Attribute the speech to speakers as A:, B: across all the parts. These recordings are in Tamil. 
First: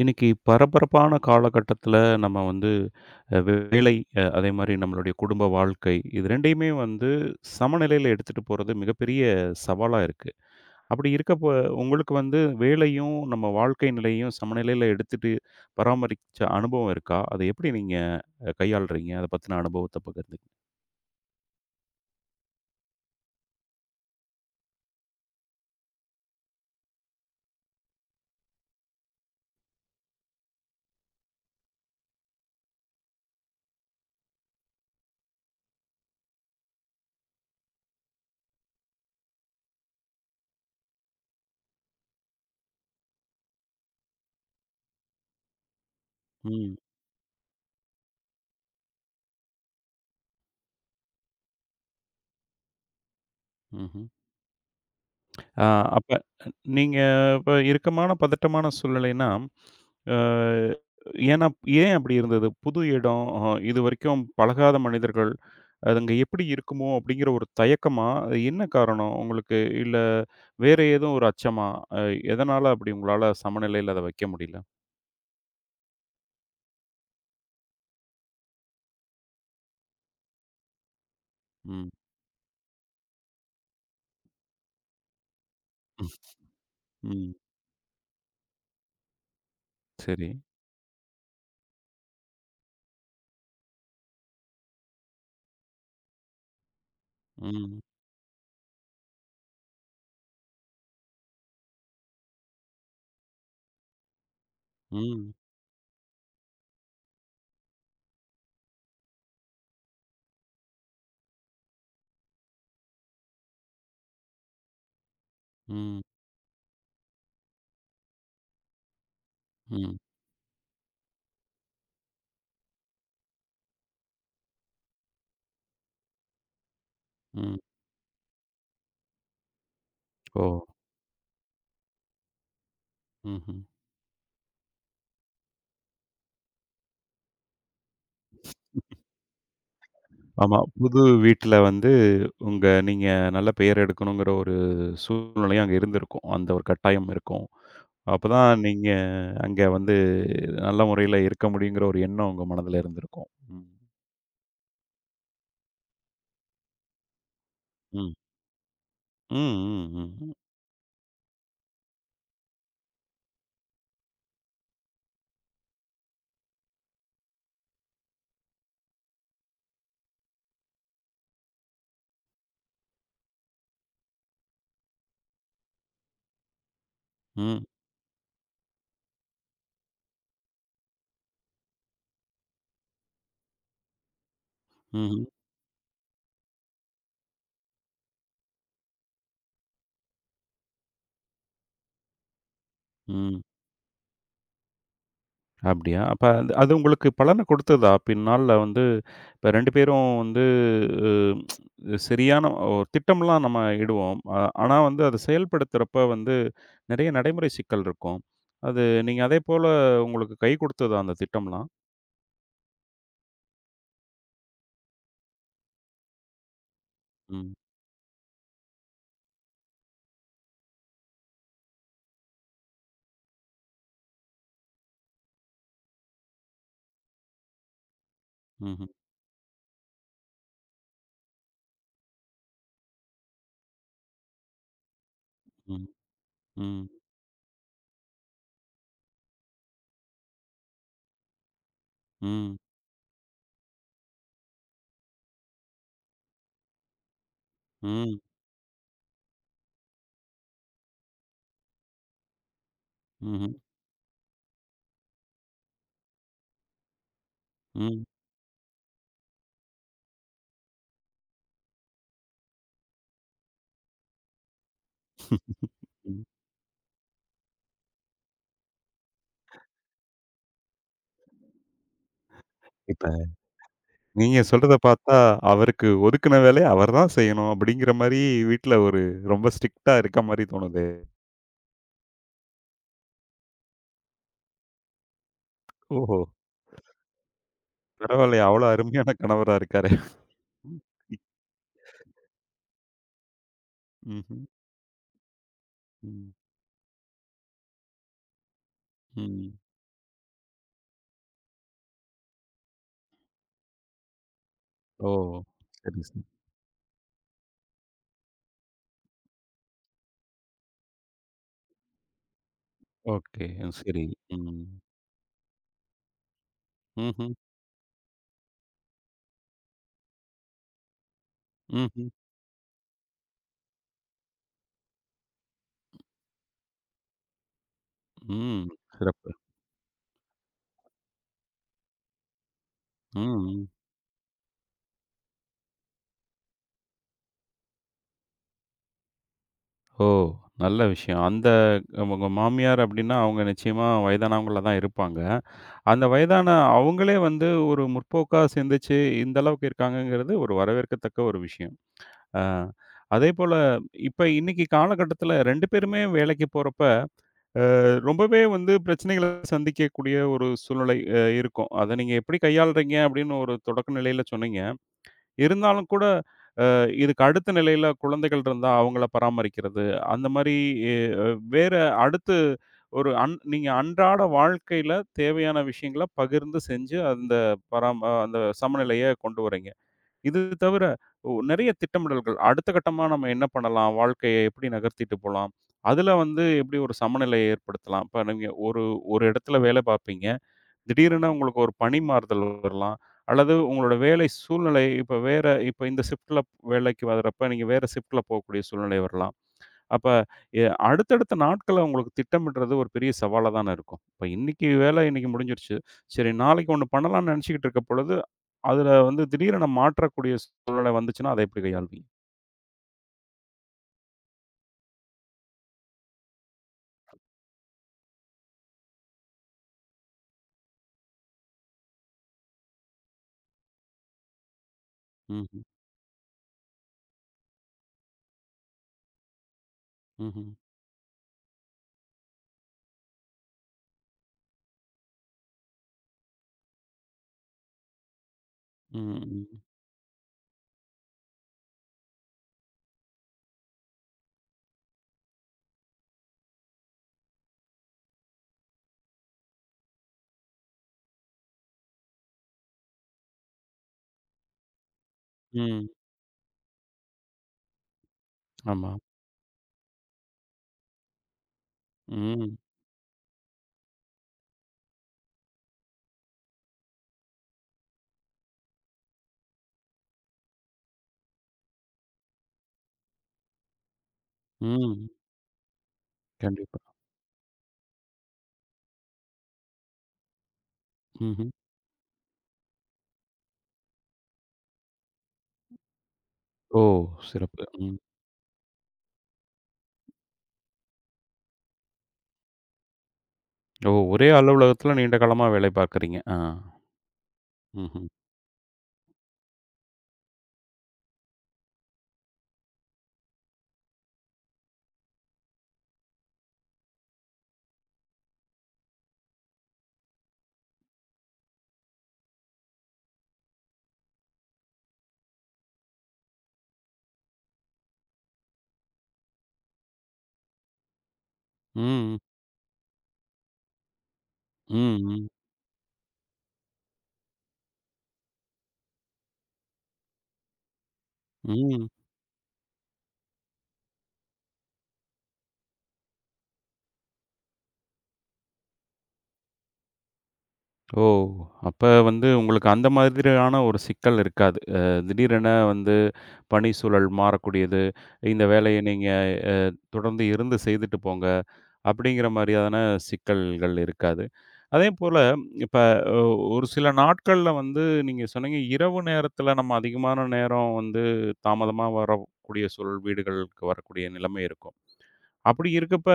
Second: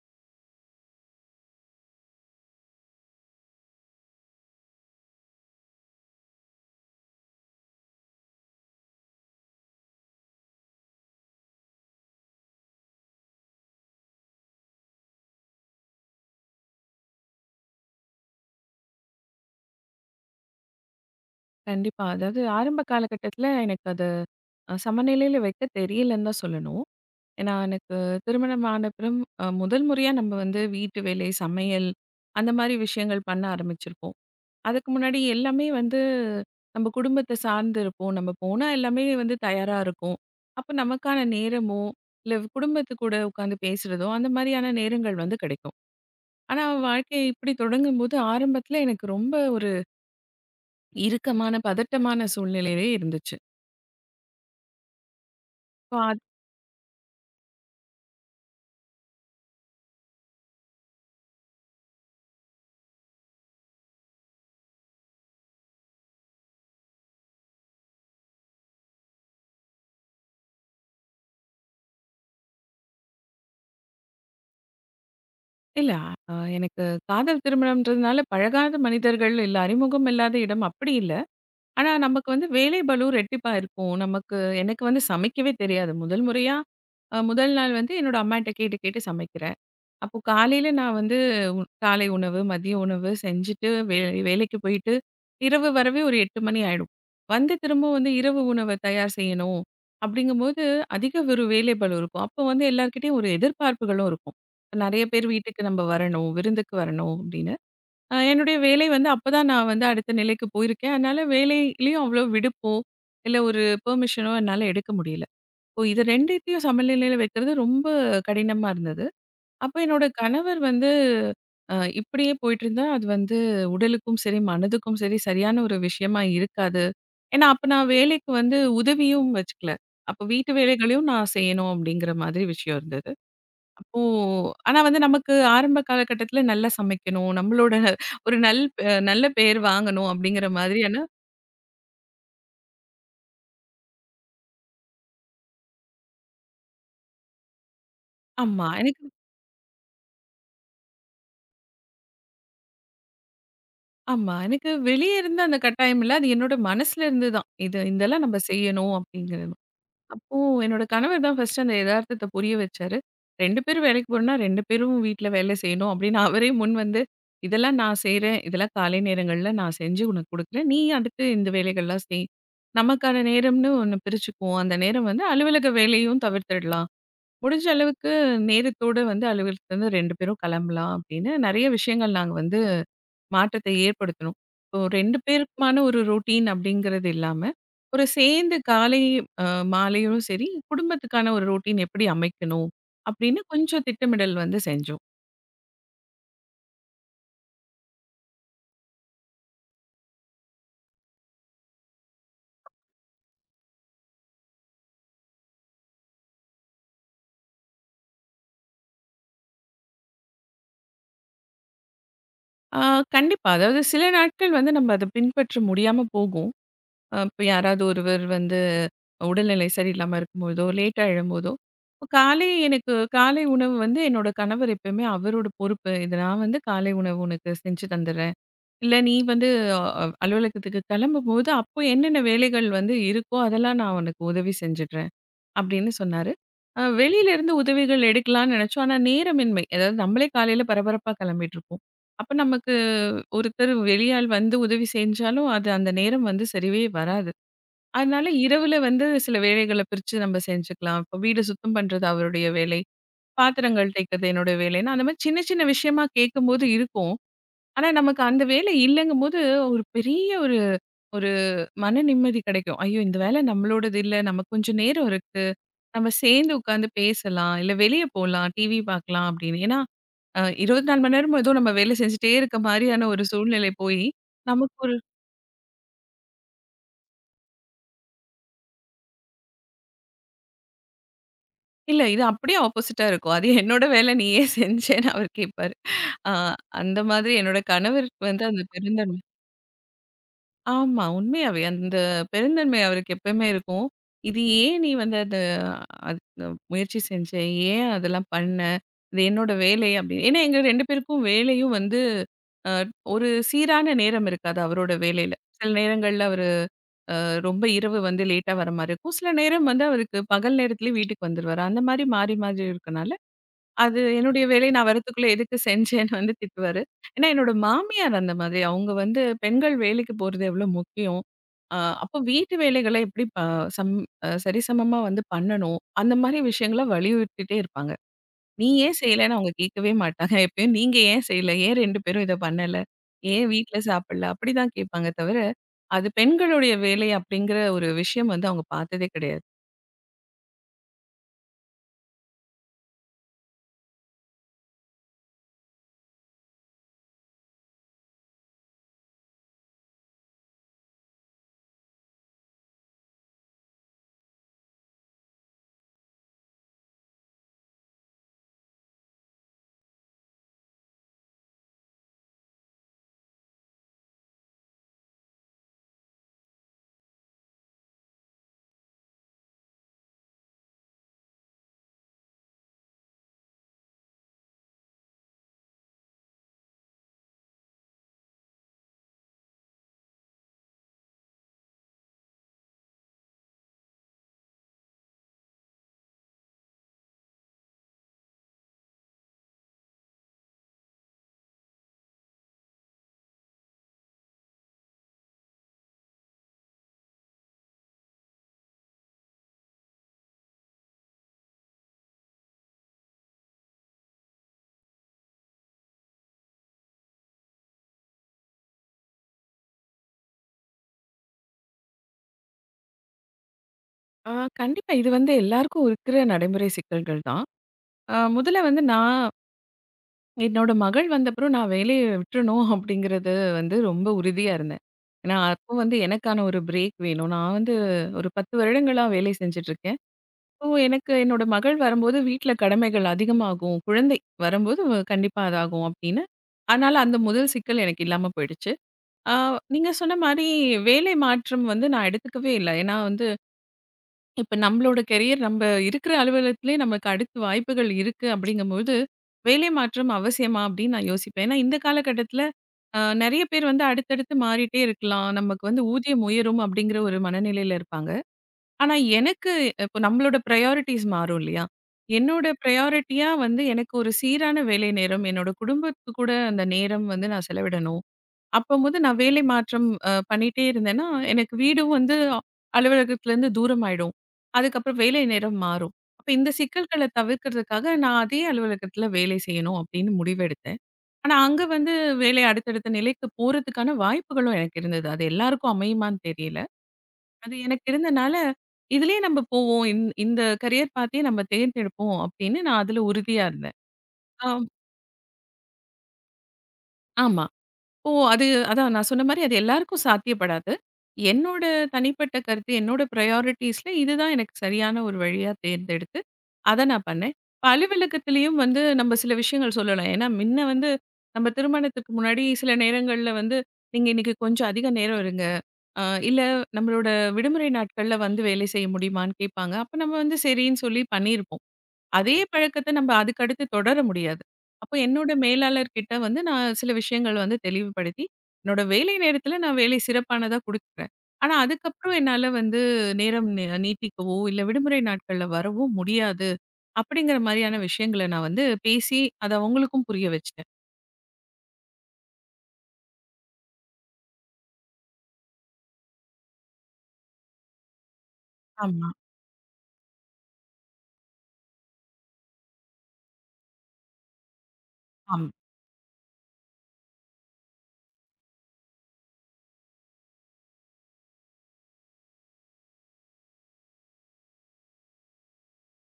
A: இன்னைக்கு பரபரப்பான காலகட்டத்துல நம்ம வந்து வேலை, அதே மாரி நம்மளுடைய குடும்ப வாழ்க்கை, இது 2யுமே வந்து சமநிலையில எடுத்துட்டு போறது மிகப்பெரிய சவாலா இருக்கு. அப்படி இருக்கப்ப உங்களுக்கு வந்து வேலையும், நம்ம வாழ்க்கை நிலையையும் சமநிலையில எடுத்துட்டு பராமரிச்ச அனுபவம் இருக்கா? அதை எப்படி நீங்க கையாளுறீங்க? அத பத்தின அனுபவத்த பகிர்ந்துக்.
B: கண்டிப்பா. அதாவது ஆரம்ப காலகட்டத்தில எனக்கு அது சமநிலையில வைக்க தெரியலன்னு தான் சொல்லணும். ஏன்னா எனக்கு திருமணமான பிறம் முதல் முறையா நம்ம வந்து வீட்டு வேலை, சமையல் அந்த மாரி விஷயங்கள் பண்ண ஆரம்பிச்சிருப்போம். அதுக்கு முன்னாடி எல்லாமே வந்து நம்ம குடும்பத்த சார்ந்து இருப்போம். நம்ம போனா எல்லாமே வந்து தயாரா இருக்கும். அப்ப நமக்கான நேரமோ, இல்ல குடும்பத்து கூட உட்காந்து பேசுறதோ, அந்த மாரியான நேரங்கள் வந்து கிடைக்கும். ஆனா
A: ம்.
B: வாழ்க்கை இப்படி தொடங்கும்போது ஆரம்பத்தில எனக்கு ரொம்ப ஒரு இறுக்கமான, பதட்டமான சூழ்நிலையிலே இருந்துச்சு.
A: ம்ஹ்ம். அ
B: இப்போ
A: அப்ப
B: அது
A: நீங்க இப்ப இறுக்கமான, பதட்டமான சூழ்நிலைன்னா அ ஏன்னா ஏன் அப்படி இருந்தது? புது இடம், இதுவரைக்கும் பழகாத மனிதர்கள், அது அங்க எப்படி இருக்குமோ? அப்படிங்கிற ஒரு தயக்கமா? அது என்ன காரணம் உங்களுக்கு? இல்ல வேற ஏதோ ஒரு அச்சமா? அ எதனால அப்படி உங்களால சமநிலையில அத வைக்க முடியல?
B: இல்ல. எனக்கு காதல் திருமணம்ன்றதுனால பழகாத மனிதர்கள், இல்ல அறிமுகம் இல்லாத இடம் அப்படி இல்ல.
A: ம்.
B: ஆனா நமக்கு வந்து வேலை பளு ரெட்டிப்பா இருக்கும். எனக்கு வந்து சமைக்கவே தெரியாது. முதல் முறையா,
A: ம்.
B: முதல் நாள் வந்து என்னோட அம்மாட்ட கேட்டு கேட்டு சமைக்கிறேன். அப்போ
A: சரி.
B: காலையில நான் வந்து காலை உணவு, மதிய உணவு செஞ்சுட்டு வேலைக்கு போயிட்டு, இரவு வரவே ஒரு 8 மணி ஆயிடும். வந்து
A: ம்.
B: திரும்ப வந்து இரவு உணவ தயார் செய்யணும். அப்படிங்கும்போது அதிக ஒரு வேலைப்பளு இருக்கும். அப்போ வந்து எல்லார்கிட்டயும் ஒரு எதிர்பார்ப்புகளும் இருக்கும். நெறைய பேர்
A: ம்.
B: வீட்டுக்கு நம்ம வரணும், விருந்துக்கு வரணும் அப்படின்னு. என்னுடைய வேலை வந்து அப்பதான் நான் வந்து அடுத்த நிலைக்கு போயிருக்கேன். அதனால வேலையிலயும் அவ்வளோ விடுப்போ, இல்ல ஒரு பெர்மிஷனோ என்னால எடுக்க முடியல. இப்போ இது
A: ம்.
B: 2த்தையும் சமநிலையில வைக்கிறது ரொம்ப கடினமா இருந்தது. அப்ப
A: ம்.
B: என்னோட கணவர் வந்து அ இப்படியே போயிட்டுருந்தா, அது வந்து உடலுக்கும் சரி, மனதுக்கும் சரி, சரியான ஒரு விஷயமா இருக்காது. ஏன்னா,
A: ம்.
B: அப்ப நான் வேலைக்கு வந்து உதவியும் வச்சுக்கல. அப்ப
A: ஓ!
B: வீட்டு வேலைகளையும் நான் செய்யணும் அப்படிங்கிற மாதிரி விஷயம் இருந்தது.
A: ம்ஹ்ம்.
B: அப்போ ஆனா வந்து நமக்கு ஆரம்ப காலகட்டத்தில நல்லா சமைக்கணும், நம்மளோட ஒரு நல்ல பெயர் வாங்கணும் அப்படிங்கிற
A: ஆமா. புது
B: மாதிரியான.
A: வீட்ல வந்து நீங்க நல்ல பெயர் எடுக்கணுங்கிற ஒரு சூழ்நிலையும் அங்க இருந்திருக்கும். அந்த ஒரு கட்டாயம் இருக்கும். அப்பதான்
B: ஆமா.
A: நீங்க
B: எனக்கு.
A: அங்க வந்து நல்ல முறையில இருக்க முடியுங்கிற ஒரு எண்ணம் உங்க மனதுல இருந்திருக்கும். ம்.
B: ஆமா. எனக்கு வெளிய இருந்து அந்த கட்டாயம் இல்ல. அது என்னோட மனசுல இருந்து தான். இது
A: ம்.
B: இதெல்லாம் நம்ம செய்யணும் அப்படிங்கிறது.
A: ம். ம். ம்.
B: அப்போ என்னோட கணவர் தான் ஃபர்ஸ்ட்டு அந்த எதார்த்தத்த புரிய வச்சாரு. 2 பேரும் வேலைக்கு போறோம்னா 2 பேரும் வீட்ல வேலை செய்யணும் அப்படின்னு அவரே முன் வந்து, இதெல்லாம் நான் செய்றேன். இதெல்லாம் காலை நேரங்கள்ல நான் செஞ்சு உனக்கு குடுக்குறேன். நீ அடுத்து இந்த வேலைகள்லாம் செய். நமக்கான நேரம்னு ஒண்ணு பிரிச்சுக்குவோம். அந்த நேரம் வந்து அலுவலக வேலையும் தவிர்த்துடலாம்.
A: ம்.
B: முடிஞ்ச அளவுக்கு நேரத்தோட வந்து அலுவலகத்துலருந்து 2 பேரும் கிளம்பலாம் அப்படின்னு நெறைய விஷயங்கள் நாங்க வந்து மாற்றத்தை ஏற்படுத்தணும். இப்போ 2
A: ம்ஹ்ம்.
B: பேருக்குமான ஒரு ரொட்டீன் அப்படிங்கிறது இல்லாம, ஒரு சேர்ந்து காலை அ மாலையும் சரி, குடும்பத்துக்கான ஒரு ரொட்டீன் எப்படி அமைக்கணும்? அப்படின்னு
A: ம்.
B: கொஞ்சம் திட்டமிடல் வந்து செஞ்சோம்.
A: அப்படியா? அப்ப அது அது உங்களுக்கு பலன கொடுத்ததா? பின்னால வந்து இப்ப 2 பேரும் வந்து சரியான ஒரு திட்டம்லாம் நம்ம இடுவோம். ஆனா வந்து அத செயல்படுத்துறப்ப வந்து நெறைய நடைமுறை சிக்கல் இருக்கும். அது நீங்க அதேபோல உங்களுக்கு கை கொடுத்ததா அந்த திட்டம்லாம்?
B: ஆ கண்டிப்பா. அதாவது சில நாட்கள் வந்து நம்ம அத பின்பற்ற முடியாம போகும். இப்ப
A: ம்.
B: யாராவது ஒருவர் வந்து உடல்நிலை சரியில்லாம இருக்கும்போதோ, லேட்டா எழும்போதோ, இப்போ காலை எனக்கு காலை உணவு வந்து என்னோட கணவர் எப்பயுமே அவரோட பொறுப்பு. இது நான் வந்து காலை உணவு உனக்கு செஞ்சு தந்துடுறேன்.
A: ம்ஹ்ம்.
B: இல்ல நீ வந்து அலுவலகத்துக்கு கிளம்பும்போது, அப்போ என்னென்ன வேலைகள் வந்து இருக்கோ, அதெல்லாம் நான் உனக்கு உதவி செஞ்சுடுறேன்.
A: ம்.
B: அப்படின்னு சொன்னாரு.
A: ம்.
B: வெளியிலருந்து உதவிகள் எடுக்கலான்னு நினைச்சோம். ஆனா நேரமின்மை. அதாவது நம்மளே காலையில பரபரப்பா கிளம்பிட்டுருப்போம். அப்ப
A: ம்.
B: நமக்கு ஒருத்தர் வெளியாள் வந்து உதவி செஞ்சாலும், அது அந்த நேரம் வந்து சரிவே வராது.
A: ம்.
B: அதனால இரவுல வந்து சில வேலைகள பிரிச்சு நம்ம செஞ்சுக்கலாம். இப்போ வீடு சுத்தம் பண்றது அவருடைய வேலை,
A: ம்ஹ்ம்.
B: பாத்திரங்கள் தேய்க்கிறது என்னோட வேலைன்னு, அந்த மாரி சின்ன சின்ன விஷயமா கேட்கும்போது இருக்கும். ஆனா,
A: ம்.
B: நமக்கு அந்த வேலை இல்லங்கும்போது, ஒரு பெரிய ஒரு ஒரு மன நிம்மதி கிடைக்கும். ஐயோ! இந்த வேலை நம்மளோடது இல்ல. நமக்கு கொஞ்சம் நேரம் இருக்கு. நம்ம
A: ம்.
B: சேர்ந்து உட்காந்து பேசலாம். இல்ல வெளிய போலாம். டிவி பார்க்கலாம் அப்படின்னு. ஏன்னா, 24 மணி நேரமும் ஏதோ நம்ம வேலை செஞ்சுட்டே இருக்க
A: இப்ப
B: மாரியான ஒரு சூழ்நிலை போயி,
A: நீங்க சொல்றத
B: நமக்கு ஒரு.
A: பார்த்தா, அவருக்கு ஒதுக்குன வேலைய அவர் தான் செய்யணும் அப்படிங்கிற மாரி வீட்ல ஒரு ரொம்ப ஸ்ட்ரிக்ட்டா இருக்க மாரி தோணுதே.
B: இல்ல இது அப்படியே ஆப்போசிட்டா இருக்கும். அது என்னோட வேலை நீ ஏன் செஞ்சேன்னு அவர் கேட்பாரு.
A: ஓஹோ!
B: அ அந்த மாதிரி என்னோட கணவருக்கு
A: பரவாயில்லையே
B: வந்து அந்த
A: அவ்வளோ அருமையான
B: பெருந்தன்மை.
A: கணவரா இருக்காரே.
B: ஆமா. உண்மையாவே. அந்த பெருந்தன்மை அவருக்கு எப்பயுமே இருக்கும். இது
A: ம்ஹ்ம்.
B: ஏன் நீ வந்து அத அது
A: ம்.
B: முயற்சி செஞ்ச? ஏன் அதெல்லாம் பண்ண? இது
A: ம்.
B: என்னோட வேலை அப்படி. ஏன்னா எங்க 2 பேருக்கும் வேலையும் வந்து அ ஒரு சீரான நேரம் இருக்காது அவரோட
A: ஓ!
B: வேலையில. சில
A: சரி, சரி.
B: நேரங்கள்ல அவரு அ ரொம்ப இரவு வந்து லேட்டா வர மாரி இருக்கும். சில நேரம் வந்து அவருக்கு பகல் நேரத்திலேயே வீட்டுக்கு வந்துருவாரு. அந்த மாரி மாறி மாறி இருக்கனால
A: ஓகே.
B: அது
A: சரி.
B: என்னுடைய
A: ம்.
B: வேலை நான் வரத்துக்குள்ள எதுக்கு செஞ்சேன்னு வந்து திட்டுவாரு. ஏன்னா
A: ம்ஹ்ம்.
B: என்னோட மாமியார் அந்த மாதிரி. அவங்க வந்து பெண்கள் வேலைக்கு போறது எவ்ளோ முக்கியம். அ
A: ம்ஹ்ம்.
B: அப்போ வீட்டு வேலைகள எப்படி ப சம் அ சரிசமமா வந்து பண்ணணும். அந்த மாரி விஷயங்கள வலியுறுத்திட்டே இருப்பாங்க.
A: ம்.
B: "நீ ஏன்
A: சிறப்பு.
B: செய்யலன்னு?" அவங்க கேட்கவே மாட்டாங்க. எப்பயும் "நீங்க ஏன் செய்யல? ஏன் 2 பேரும் இத பண்ணல? ஏன்
A: ம். ம்.
B: வீட்ல சாப்பிடல?" அப்படிதான் கேட்பாங்க தவிர, அது பெண்களுடைய வேலை அப்படிங்கிற ஒரு விஷயம் வந்து அவங்க பார்த்ததே கிடையாது.
A: ஓ! நல்ல விஷயம். அந்த உங்க மாமியார் அப்படின்னா, அவங்க நிச்சயமா வயதானவங்களா தான் இருப்பாங்க. அந்த வயதான அவங்களே வந்து ஒரு முற்போக்கா சிந்திச்சு, இந்த அளவுக்கு இருக்காங்கங்கிறது ஒரு வரவேற்கத்தக்க ஒரு விஷயம். அ அதேபோல இப்ப இன்னைக்கு காலகட்டத்தில 2 பேருமே வேலைக்கு போறப்ப, அ ரொம்பவே வந்து பிரச்சனைகள சந்திக்கக்கூடிய ஒரு சூழ்நிலை இருக்கும். அத நீங்க எப்படி கையாளுறீங்க அப்படின்னு ஒரு தொடக்க நிலையில சொன்னீங்க. இருந்தாலும் கூட இதுக்கு அடுத்த நிலையில குழந்தைகள் இருந்தா அவங்கள பராமரிக்கிறது. அந்த மாரி எ வேற அடுத்து ஒரு நீங்க அன்றாட வாழ்க்கையில தேவையான விஷயங்கள பகிர்ந்து செஞ்சு அந்த பராம அந்த சமநிலைய கொண்டு வரீங்க. இது தவிர நெறைய திட்டமிடல்கள். அடுத்த கட்டமா நம்ம என்ன பண்ணலாம்? வாழ்க்கைய எப்படி நகர்த்திட்டு போலாம்? அதுல வந்து எப்படி ஒரு சமநிலைய ஏற்படுத்தலாம்? இப்ப நீங்க ஒரு ஒரு இடத்துல வேலை பார்ப்பீங்க. திடீரென உங்களுக்கு ஒரு பணி மாறுதல் வரலாம். அல்லது உங்களோட வேலை சூழ்நிலை இப்ப வேற இப்ப இந்த ஷிஃப்ட்ல வேலைக்கு வரப்ப, நீங்க வேற ஷிஃப்ட்ல போகக்கூடிய சூழ்நிலை வரலாம். அப்ப அடுத்தடுத்த நாட்கள உங்களுக்கு திட்டமிடுறது ஒரு பெரிய சவாலா தானே இருக்கும். இப்ப இன்னைக்கு வேலை இன்னைக்கு முடிஞ்சிருச்சு. சரி நாளைக்கு ஒண்ணு பண்ணலாம்னு நெனச்சுக்கிட்டு இருக்க பொழுது, அதுல வந்து திடீரென மாற்றக்கூடிய சூழ்நிலை வந்துச்சுன்னா, அத எப்படி கையாள்வீங்க?
B: ஆ கண்டிப்பா. இது வந்து எல்லாருக்கும் இருக்கிற நடைமுறை சிக்கல்கள் தான். முதல்ல வந்து நான் என்னோட மகள் வந்தப்புறம் நான் வேலைய விட்டுறணும் அப்படிங்கிறது வந்து ரொம்ப உறுதியா இருந்தேன். ஏன்னா,
A: ம்ஹ்ம்.
B: அப்போ வந்து எனக்கான ஒரு பிரேக் வேணும். நான் வந்து ஒரு 10 வருடங்களா வேலை செஞ்சுட்டுருக்கேன்.
A: ம்ஹ்ம்.
B: இப்போ எனக்கு என்னோட மகள் வரும்போது வீட்ல கடமைகள் அதிகமாகும். குழந்தை வரும்போது கண்டிப்பா அதாகும் அப்படின்னு. அதனால அந்த முதல் சிக்கல் எனக்கு இல்லாம போயிடுச்சு.
A: ம்.
B: ஆ
A: ம்.
B: நீங்க சொன்ன மாரி வேலை மாற்றம் வந்து நான் எடுத்துக்கவே இல்ல. ஏன்னா, வந்து இப்ப நம்மளோட கெரியர் நம்ம இருக்கிற அலுவலகத்திலேயே நமக்கு அடுத்து வாய்ப்புகள் இருக்கு அப்படிங்கும்போது, வேலை மாற்றம் அவசியமா அப்படின்னு நான் யோசிப்பேன். ஏன்னா இந்த காலகட்டத்தில நெறைய பேர் வந்து அடுத்தடுத்து மாறிட்டே இருக்கலாம். நமக்கு வந்து
A: ம்.
B: ஊதியம் உயரும் அப்படிங்கிற ஒரு மனநிலையில இருப்பாங்க.
A: ஆமா.
B: ஆனா எனக்கு இப்ப நம்மளோட பிரையாரிட்டீஸ் மாறும் இல்லையா? என்னோட
A: ம்.
B: பிரையாரிட்டியா வந்து எனக்கு ஒரு சீரான வேலை நேரம், என்னோட குடும்பத்துக்கு கூட அந்த நேரம் வந்து நான் செலவிடணும். அப்பம்போது நான் வேலை மாற்றம் பண்ணிட்டே இருந்தேன்னா, எனக்கு வீடும் வந்து அலுவலகத்துலேருந்து தூரம் ஆயிடும். அதுக்கப்புறம்
A: ம்.
B: வேலை நேரம் மாறும். அப்ப இந்த
A: கண்டிப்பா.
B: சிக்கல்கள தவிர்க்கிறதுக்காக நான் அதே அலுவலகத்துல வேலை செய்யணும் அப்படின்னு முடிவெடுத்தேன். ஆனா
A: ம்ஹ்ம்.
B: அங்க வந்து வேலை அடுத்தடுத்த நிலைக்கு போறதுக்கான வாய்ப்புகளும் எனக்கு இருந்தது. அது எல்லாருக்கும் அமையுமான்னு தெரியல.
A: ஓ!
B: அது
A: சிறப்பு.
B: எனக்கு
A: ம்.
B: இருந்தனால, "இதுலயே நம்ம போவோம். இந்த கரியர் பாத்தயே நம்ம தேர்ந்தெடுப்போம்" அப்படின்னு நான் அதுல உறுதியா இருந்தேன்.
A: ஓ! ஒரே
B: ஆம்.
A: அலுவலகத்துல நீண்ட காலமா வேலை பார்க்குறீங்க. ஆ.
B: ஆமா.
A: ம்ஹ்ம்.
B: ஓ! அது அதான் நான் சொன்ன மாரி அது எல்லாருக்கும் சாத்தியப்படாது. என்னோட தனிப்பட்ட கருத்து, என்னோட ப்ரையாரிட்டீஸ்ல இதுதான் எனக்கு சரியான ஒரு வழியா தேர்ந்தெடுத்து, அத நான் பண்ணேன். இப்ப அலுவலகத்திலயும் வந்து நம்ம சில விஷயங்கள் சொல்லலாம். ஏன்னா, முன்ன வந்து நம்ம திருமணத்துக்கு முன்னாடி சில நேரங்கள்ல வந்து, "நீங்க இன்னைக்கு கொஞ்சம் அதிக நேரம் இருங்க. அ இல்ல நம்மளோட விடுமுறை நாட்கள்ல வந்து வேலை செய்ய முடியுமான்னு?" கேட்பாங்க. அப்ப நம்ம வந்து சரின்னு சொல்லி பண்ணியிருப்போம்.
A: ம்.
B: அதே பழக்கத்த நம்ம அதுக்கு அடுத்து தொடர முடியாது.
A: ம்.
B: அப்போ
A: ம்.
B: என்னோட மேலாளர் கிட்ட வந்து நான் சில விஷயங்கள் வந்து தெளிவுபடுத்தி, என்னோட வேலை நேரத்தில நான் வேலை சிறப்பானதா குடுக்குறேன். ஆனா
A: ம்.
B: அதுக்கப்புறம் என்னால வந்து நேரம் நீட்டிக்கவோ, இல்ல விடுமுறை நாட்கள்ல வரவோ முடியாது. அப்படிங்கிற மாரியான விஷயங்கள நான் வந்து பேசி, அத அவங்களுக்கும் புரிய வச்சுட்டேன்.
A: ஓ! அப்ப வந்து உங்களுக்கு அந்த மாதிரியான ஒரு சிக்கல் இருக்காது. திடீரென வந்து பணி சூழல் மாறக்கூடியது. இந்த வேலைய நீங்க
B: ஆமா,
A: அ தொடர்ந்து இருந்து செய்துட்டு போங்க. அப்படிங்கிற மாரியான சிக்கல்கள் இருக்காது. அதேபோல
B: ஆமா.
A: இப்ப ஒ ஒரு சில நாட்கள்ல வந்து நீங்க சொன்னீங்க, இரவு நேரத்துல நம்ம அதிகமான நேரம் வந்து தாமதமா வரக்கூடிய சூழல் வீடுகளுக்கு வரக்கூடிய நிலைமை இருக்கும். அப்படி இருக்கப்ப,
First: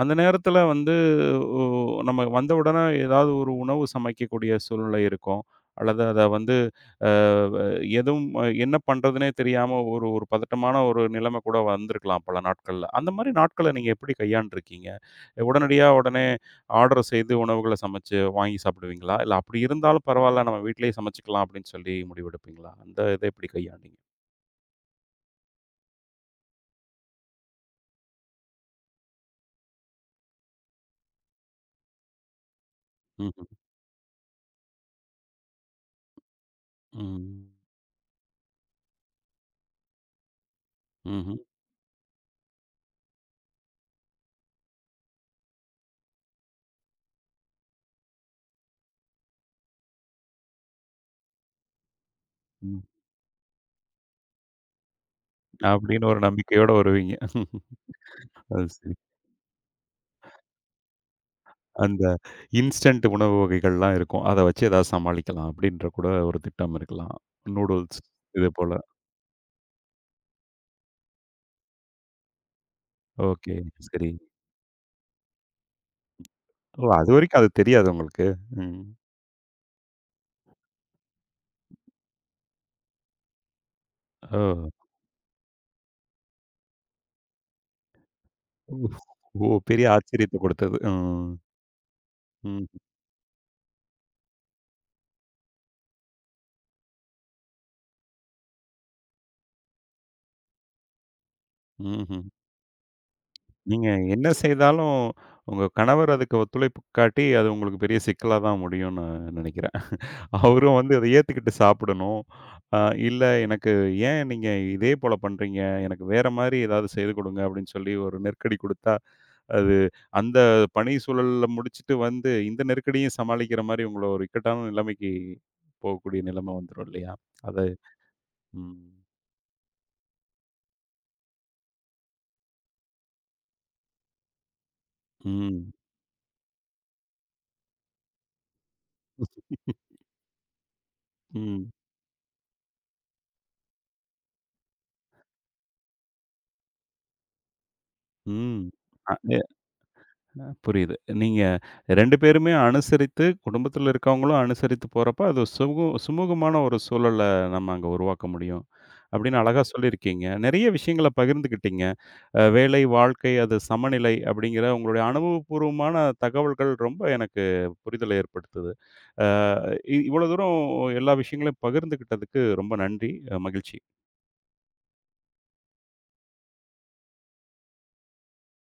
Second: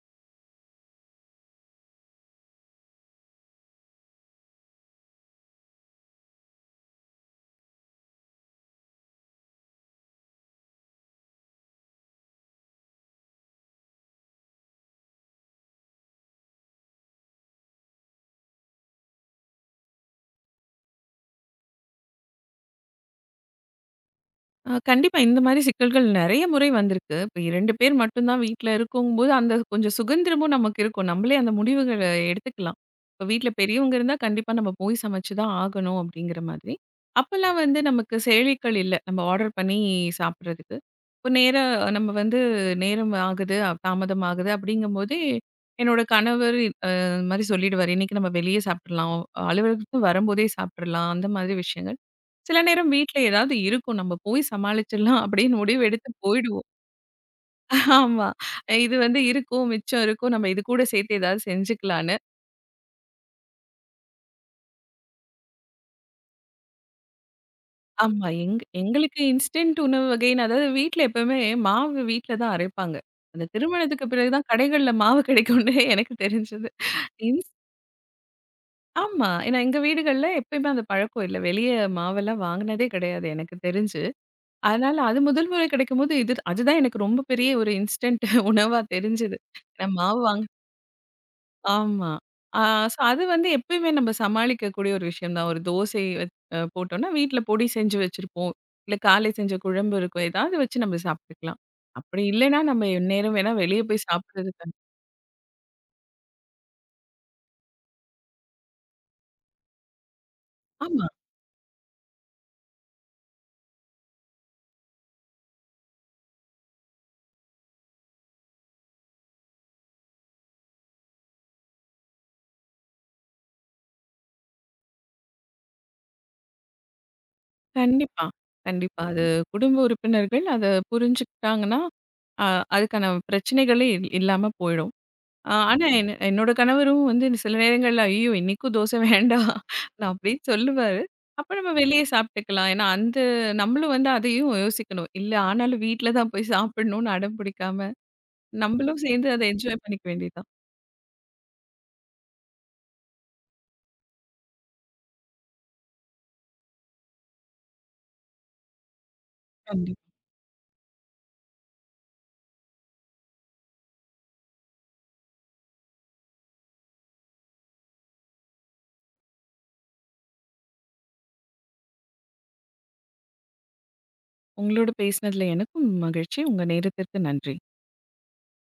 A: அந்த நேரத்தில வந்து ஒ நம்ம வந்த உடனே ஏதாவது ஒரு உணவு சமைக்கக்கூடிய சூழ்நிலை இருக்கும். அல்லது அத வந்து அ வ எதுவும் என்ன பண்றதுன்னே தெரியாம ஒரு ஒரு பதட்டமான ஒரு நிலைமை கூட வந்திருக்கலாம் பல நாட்கள்ல. அந்த மாரி நாட்கள நீங்க எப்படி கையாண்டுருக்கீங்க? உடனே ஆர்டர் செய்து உணவுகள சமைச்சு வாங்கி சாப்பிடுவீங்களா? இல்ல அப்படி இருந்தாலும் பரவால்ல நம்ம வீட்லயே சமைச்சுக்கலாம் அப்படின்னு சொல்லி முடிவெடுப்பீங்களா? அந்த இத எப்படி கையாண்டீங்க?
B: கண்டிப்பா. இந்த மாரி சிக்கல்கள் நெறைய முறை வந்திருக்கு. இப்ப 2 பேர் மட்டும் தான் வீட்ல இருக்குங்கும்போது, அந்த கொஞ்சம் சுதந்திரமும் நமக்கு இருக்கும். நம்மளே அந்த முடிவுகள எடுத்துக்கலாம். இப்ப
A: ம்ஹ்ம்.
B: வீட்ல பெரியவங்க இருந்தா கண்டிப்பா நம்ம போய் சமைச்சு தான் ஆகணும் அப்படிங்கிற மாதிரி.
A: ம்.
B: அப்பல்லாம் வந்து நமக்கு செயலிகள் இல்ல. நம்ம ஆர்டர் பண்ணி சாப்பிடுறதுக்கு. இப்ப
A: ம்ஹ்ம்.
B: நேரா நம்ம வந்து நேரம் ஆகுது, தாமதம் ஆகுது அப்படிங்கும்போதே, என்னோட கணவர் இந்த மாரி சொல்லிடுவாரு. "இன்னைக்கு நம்ம வெளிய சாப்பிடலாம். அலுவலகத்துக்கு வரும்போதே சாப்பிடலாம்." அந்த மாதிரி விஷயங்கள். சில
A: ம்.
B: நேரம் வீட்ல ஏதாவது இருக்கும். நம்ம போய் சமாளிச்சிடலாம் அப்படின்னு முடிவு
A: அப்படின்னு
B: எடுத்து
A: ஒரு
B: போயிடுவோம்.
A: நம்பிக்கையோட வருவீங்க.
B: ஆமா.
A: அது சரி.
B: இது வந்து இருக்கும், மிச்சம் இருக்கும். நம்ம இது கூட சேர்த்து ஏதாவது
A: அந்த
B: செஞ்சுக்கலான்னு.
A: இன்ஸ்டன்ட் உணவு வகைகள்லாம் இருக்கும். அத வச்சு ஏதாவது சமாளிக்கலாம் அப்படின்ற கூட ஒரு திட்டம் இருக்கலாம். நூடுல்ஸ்
B: ஆமா.
A: இது
B: எங்
A: போல.
B: எங்களுக்கு இன்ஸ்டன்ட் உணவு வகைன்னு அதாவது வீட்ல எப்பவுமே மாவு வீட்ல தான் அரைப்பாங்க. அந்த
A: ஓகே.
B: திருமணத்துக்கு
A: சரி.
B: பிறகு தான் கடைகள்ல மாவு கிடைக்கும்னு எனக்கு தெரிஞ்சது.
A: ஓ! அதுவரைக்கும் அது
B: இன்ஸ்
A: தெரியாது உங்களுக்கு? ம்.
B: ஆமா. ஏன்னா எங்க வீடுகள்ல எப்பயுமே அந்த பழக்கம் இல்ல. வெளிய மாவெல்லாம் வாங்குனதே கிடையாது எனக்கு தெரிஞ்சு.
A: ஓ!
B: அதனால அது முதல் முறை கிடைக்கும்போது இது அதுதான் எனக்கு ரொம்ப பெரிய ஒரு இன்ஸ்டன்ட் உணவா தெரிஞ்சது.
A: ஓ! பெரிய
B: ஏன்னா மாவு
A: ஆச்சரியத்த
B: வாங்க.
A: கொடுத்தது. ம்.
B: ஆமா. ஆ
A: ம்.
B: சோ அது வந்து எப்பயுமே நம்ம சமாளிக்கக்கூடிய ஒரு விஷயம் தான். ஒரு தோசை வச் அ போட்டோம்னா, வீட்ல பொடி செஞ்சு வச்சிருப்போம். இல்ல காலை செஞ்ச குழம்பு இருக்கும். ஏதாவது வச்சு நம்ம சாப்பிட்டுக்கலாம்.
A: ம்ஹ்ம்.
B: அப்படி இல்லைன்னா, நம்ம எந்நேரம் வேணா வெளிய
A: நீங்க
B: போய்
A: என்ன
B: சாப்பிடுறதுக்கு.
A: செய்தாலும், உங்க கணவர் அதுக்கு ஒத்துழைப்பு காட்டி, அது உங்களுக்கு பெரிய சிக்கலா தான் முடியும்னு நினைக்கிறேன். அவரும் வந்து அத
B: ஆமா.
A: ஏத்துக்கிட்டு சாப்பிடணும். அ இல்ல எனக்கு "ஏன் நீங்க இதே போல பண்றீங்க? எனக்கு வேற மாரி ஏதாவது செய்து கொடுங்க." அப்படின்னு சொல்லி ஒரு நெருக்கடி குடுத்தா, அது அந்த பணி சூழல்ல முடிச்சுட்டு வந்து, இந்த நெருக்கடியும் சமாளிக்கிற மாரி உங்கள ஒரு இக்கட்டான நிலைமைக்கு போகக்கூடிய நிலைமை வந்துரும் இல்லையா? அது
B: கண்டிப்பா,
A: ம்.
B: கண்டிப்பா. அது குடும்ப உறுப்பினர்கள் அத புரிஞ்சுக்கிட்டாங்கன்னா, அ அதுக்கான பிரச்சனைகளே இல்லாம போயிடும்.
A: ம்.
B: ஆனா என்ன என்னோட கணவரும் வந்து சில நேரங்கள்ல, "ஐயோ! இன்னைக்கும் தோசை வேண்டாம்" நான் அப்படின்னு சொல்லுவாரு. அப்ப
A: ம்.
B: நம்ம வெளியே சாப்பிட்டுக்கலாம். ஏன்னா அந்த நம்மளும் வந்து அதையும் யோசிக்கணும். இல்ல ஆனாலும் வீட்ல தான் போய் சாப்பிடணும்னு அடம் பிடிக்காம,
A: ம்.
B: நம்மளும்
A: அ
B: சேர்ந்து அதை என்ஜாய் பண்ணிக்க வேண்டியது
A: அ
B: தான்.
A: புரியுது. நீங்க 2 பேருமே அனுசரித்து, குடும்பத்தில இருக்கவங்களும் அனுசரித்து போறப்ப, அது சுமூகமான ஒரு சூழல நம்ம அங்க உருவாக்க முடியும். அப்படின்னு அழகா
B: கண்டிப்பா.
A: சொல்லியிருக்கீங்க. நெறைய விஷயங்கள பகிர்ந்துக்கிட்டீங்க. வேலை, வாழ்க்கை, அது சமநிலை அப்படிங்கிற உங்களுடைய அனுபவபூர்வமான தகவல்கள் ரொம்ப எனக்கு புரிதல ஏற்படுத்துது. அ இவ்வளோ தூரம் எல்லா விஷயங்களையும் பகிர்ந்துக்கிட்டதுக்கு ரொம்ப நன்றி. மகிழ்ச்சி.
B: உங்களோட பேசினதுல எனக்கும் மகிழ்ச்சி. உங்க நேரத்திற்கு நன்றி.